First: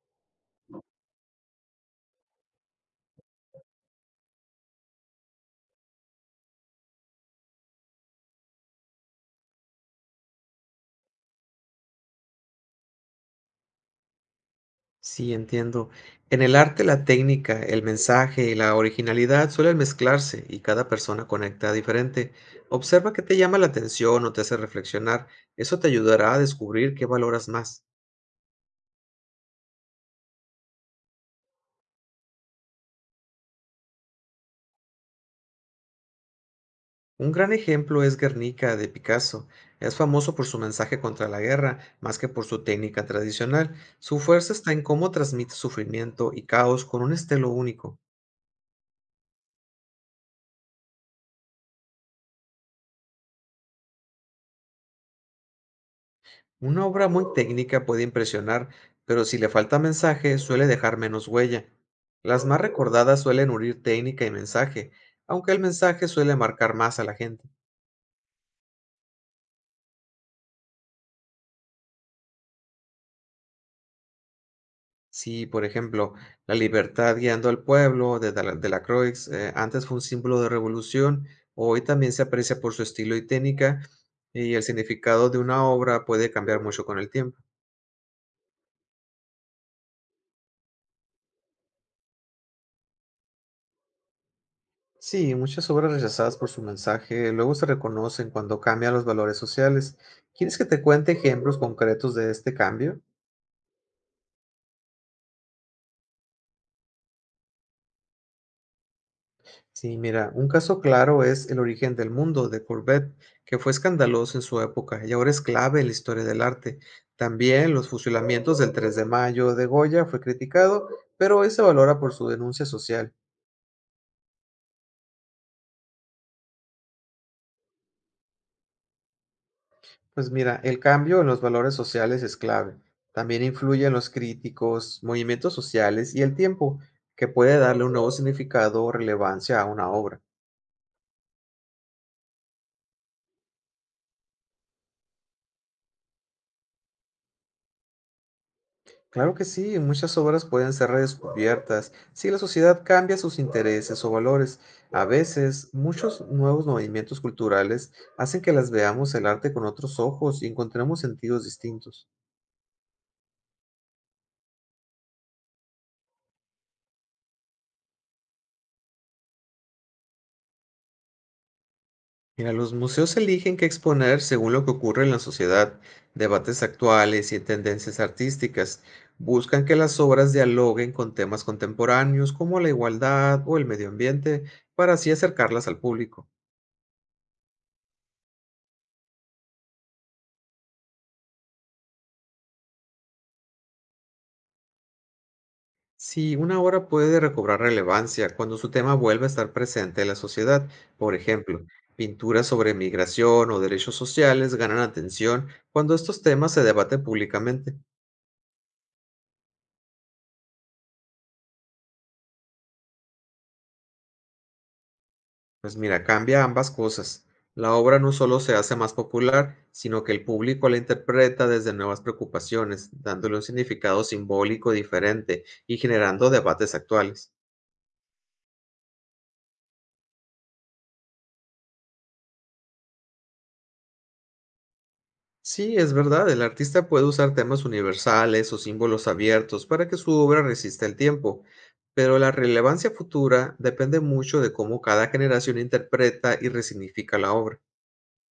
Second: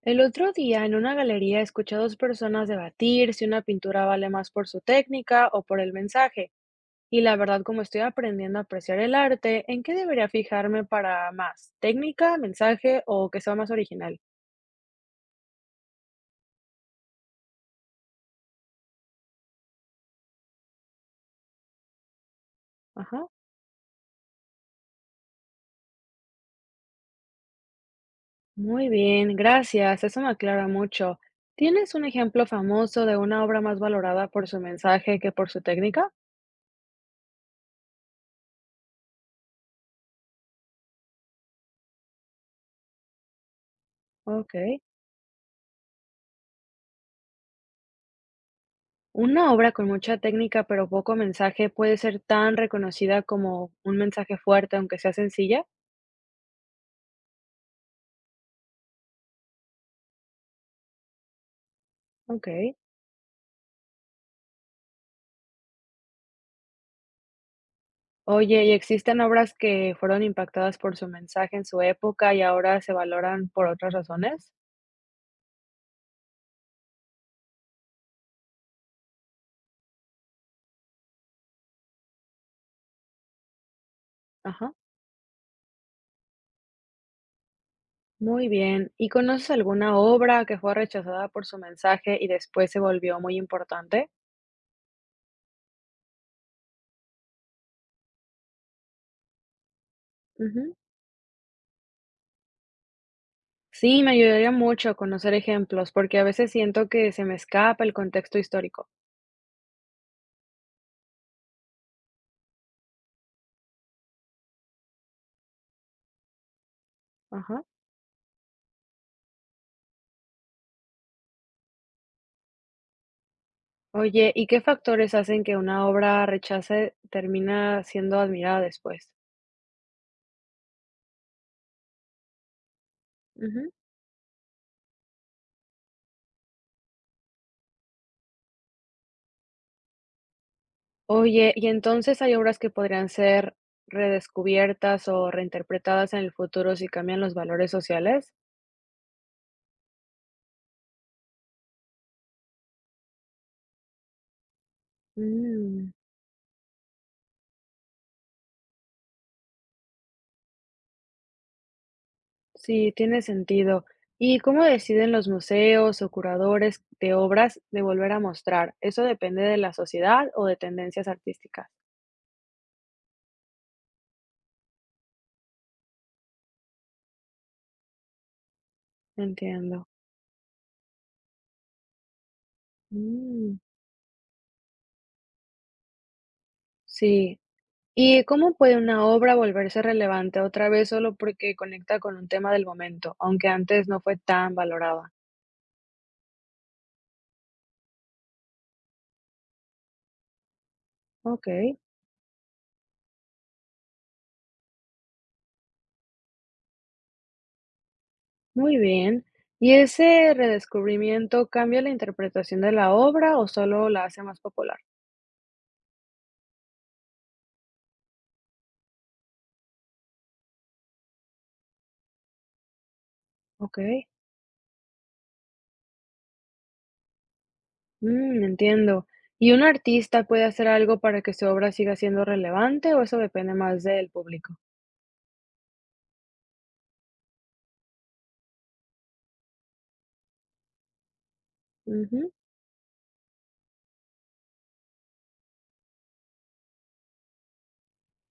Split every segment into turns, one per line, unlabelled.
El otro día en una galería escuché a dos personas debatir si una pintura vale más por su técnica o por el mensaje. Y la verdad, como estoy aprendiendo a apreciar el arte, ¿en qué debería fijarme para más? ¿Técnica, mensaje o que sea más original?
Sí, entiendo. En el arte, la técnica, el mensaje y la originalidad suelen mezclarse y cada persona conecta diferente. Observa qué
Ajá.
te llama la atención o te hace reflexionar. Eso te ayudará a descubrir qué valoras más.
Muy bien, gracias. Eso me aclara mucho. ¿Tienes un ejemplo famoso de una obra más valorada por su mensaje que por su técnica?
Un gran ejemplo es Guernica de Picasso. Es famoso por su mensaje contra la guerra, más que por su técnica tradicional. Su fuerza
Ok.
está en cómo transmite sufrimiento y caos con un estilo único.
Una obra con mucha técnica pero poco mensaje puede ser tan reconocida como un mensaje fuerte, aunque sea sencilla.
Una obra muy técnica puede impresionar, pero si le falta mensaje suele dejar menos huella. Las más
Okey.
recordadas suelen unir técnica y mensaje, aunque el mensaje suele marcar más a la gente.
Oye, ¿y existen obras que fueron impactadas por su mensaje en su época y ahora se valoran por otras razones?
Si, por ejemplo, La libertad guiando al pueblo de Delacroix antes fue un símbolo de revolución, hoy también se aprecia por su estilo y técnica, y el
Ajá,
significado de una obra puede cambiar mucho con el tiempo.
muy bien. ¿Y conoces alguna obra que fue rechazada por su mensaje y después se volvió muy importante?
Sí, muchas obras rechazadas por su mensaje luego se reconocen cuando cambian los valores sociales. ¿Quieres que
Ujú.
te cuente ejemplos concretos de este cambio?
Sí, me ayudaría mucho conocer ejemplos, porque a veces siento que se me escapa el contexto histórico.
Sí, mira, un caso claro es El origen del mundo de Courbet, que fue escandaloso en su época y ahora es clave en la historia del arte.
Ajá.
También los fusilamientos del tres de mayo de Goya fue criticado, pero hoy se valora por su denuncia social.
Oye, ¿y qué factores hacen que una obra rechace termina siendo admirada después?
Pues mira, el cambio en los valores sociales es clave. También
Ujú.
influyen los críticos, movimientos sociales y el tiempo, que puede darle un nuevo significado o relevancia a una obra.
Oye, y entonces, ¿hay obras que podrían ser redescubiertas o reinterpretadas en el futuro si cambian los valores sociales?
Claro que sí, muchas obras pueden ser redescubiertas si la sociedad cambia sus intereses o valores. A veces,
Mm,
muchos nuevos movimientos culturales hacen que las veamos el arte con otros ojos y encontremos sentidos distintos.
sí, tiene sentido. ¿Y cómo deciden los museos o curadores de obras de volver a mostrar? ¿Eso depende de la sociedad o de tendencias artísticas?
Mira, los museos eligen qué exponer según lo que ocurre en la sociedad, debates actuales y tendencias artísticas. Buscan que
Entiendo.
las obras dialoguen con temas contemporáneos como la igualdad
Mm,
o el medio ambiente para así acercarlas al público.
sí. ¿Y cómo puede una obra volverse relevante otra vez solo porque conecta con un tema del momento, aunque antes no fue tan valorada?
Si una obra puede recobrar relevancia cuando su tema vuelve a estar presente en la sociedad, por
Ok.
ejemplo, pinturas sobre migración o derechos sociales ganan atención cuando estos temas se debaten públicamente.
Muy bien. ¿Y ese redescubrimiento cambia la interpretación de la obra o solo la hace más popular?
Pues mira, cambia ambas cosas. La obra no solo se hace más popular, sino que el público la interpreta desde nuevas preocupaciones, dándole un
Ok,
significado simbólico diferente y generando debates actuales.
mm, entiendo. ¿Y un artista puede hacer algo para que su obra siga siendo relevante o eso depende más del público?
Sí, es verdad, el artista puede usar temas universales o símbolos abiertos para que su obra resista el tiempo, pero
Ujú,
la relevancia futura depende mucho de cómo cada generación interpreta y resignifica la obra.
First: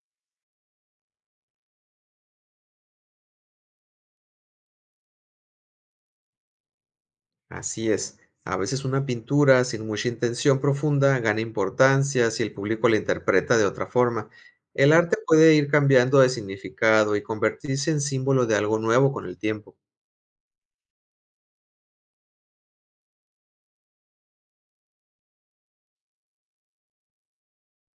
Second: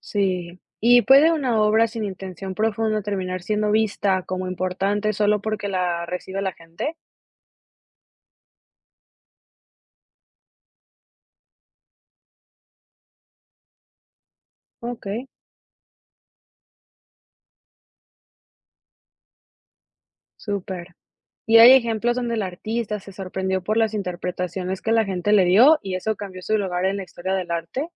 sí. ¿Y puede una obra sin intención profunda terminar siendo vista como importante solo porque la recibe la gente?
Así es. A veces una pintura sin mucha intención profunda gana importancia si el público la interpreta de otra forma. El
Ok,
arte puede ir cambiando de significado y convertirse en símbolo de algo nuevo con el tiempo.
súper. ¿Y hay ejemplos donde el artista se sorprendió por las interpretaciones que la gente le dio y eso cambió su lugar en la historia del arte?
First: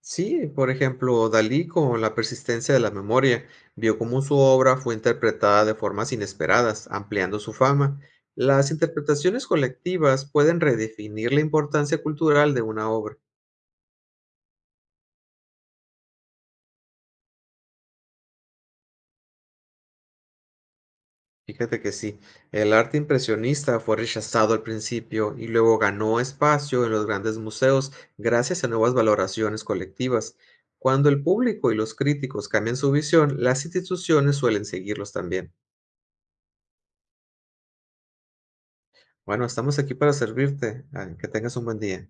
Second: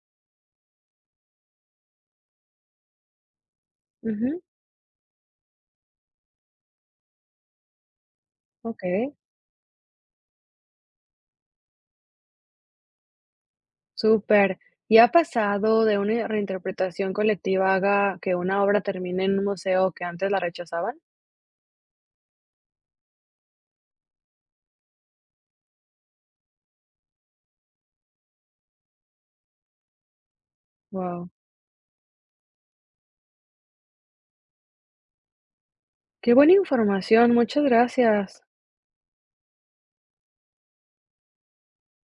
Sí, por ejemplo, Dalí con La persistencia de la memoria vio cómo su
Ujú,
obra fue interpretada de formas inesperadas, ampliando su fama. Las
okey,
interpretaciones colectivas pueden redefinir la importancia cultural de una obra.
súper. ¿Y ha pasado de una reinterpretación colectiva haga que una obra termine en un museo que antes la rechazaban?
Fíjate que sí, el arte impresionista fue rechazado al principio y luego ganó espacio en los grandes museos gracias a nuevas valoraciones colectivas. Cuando el
Wow,
público y los críticos cambian su visión, las instituciones suelen seguirlos también.
qué buena información, muchas gracias.
Bueno, estamos aquí para servirte. Que tengas un buen día.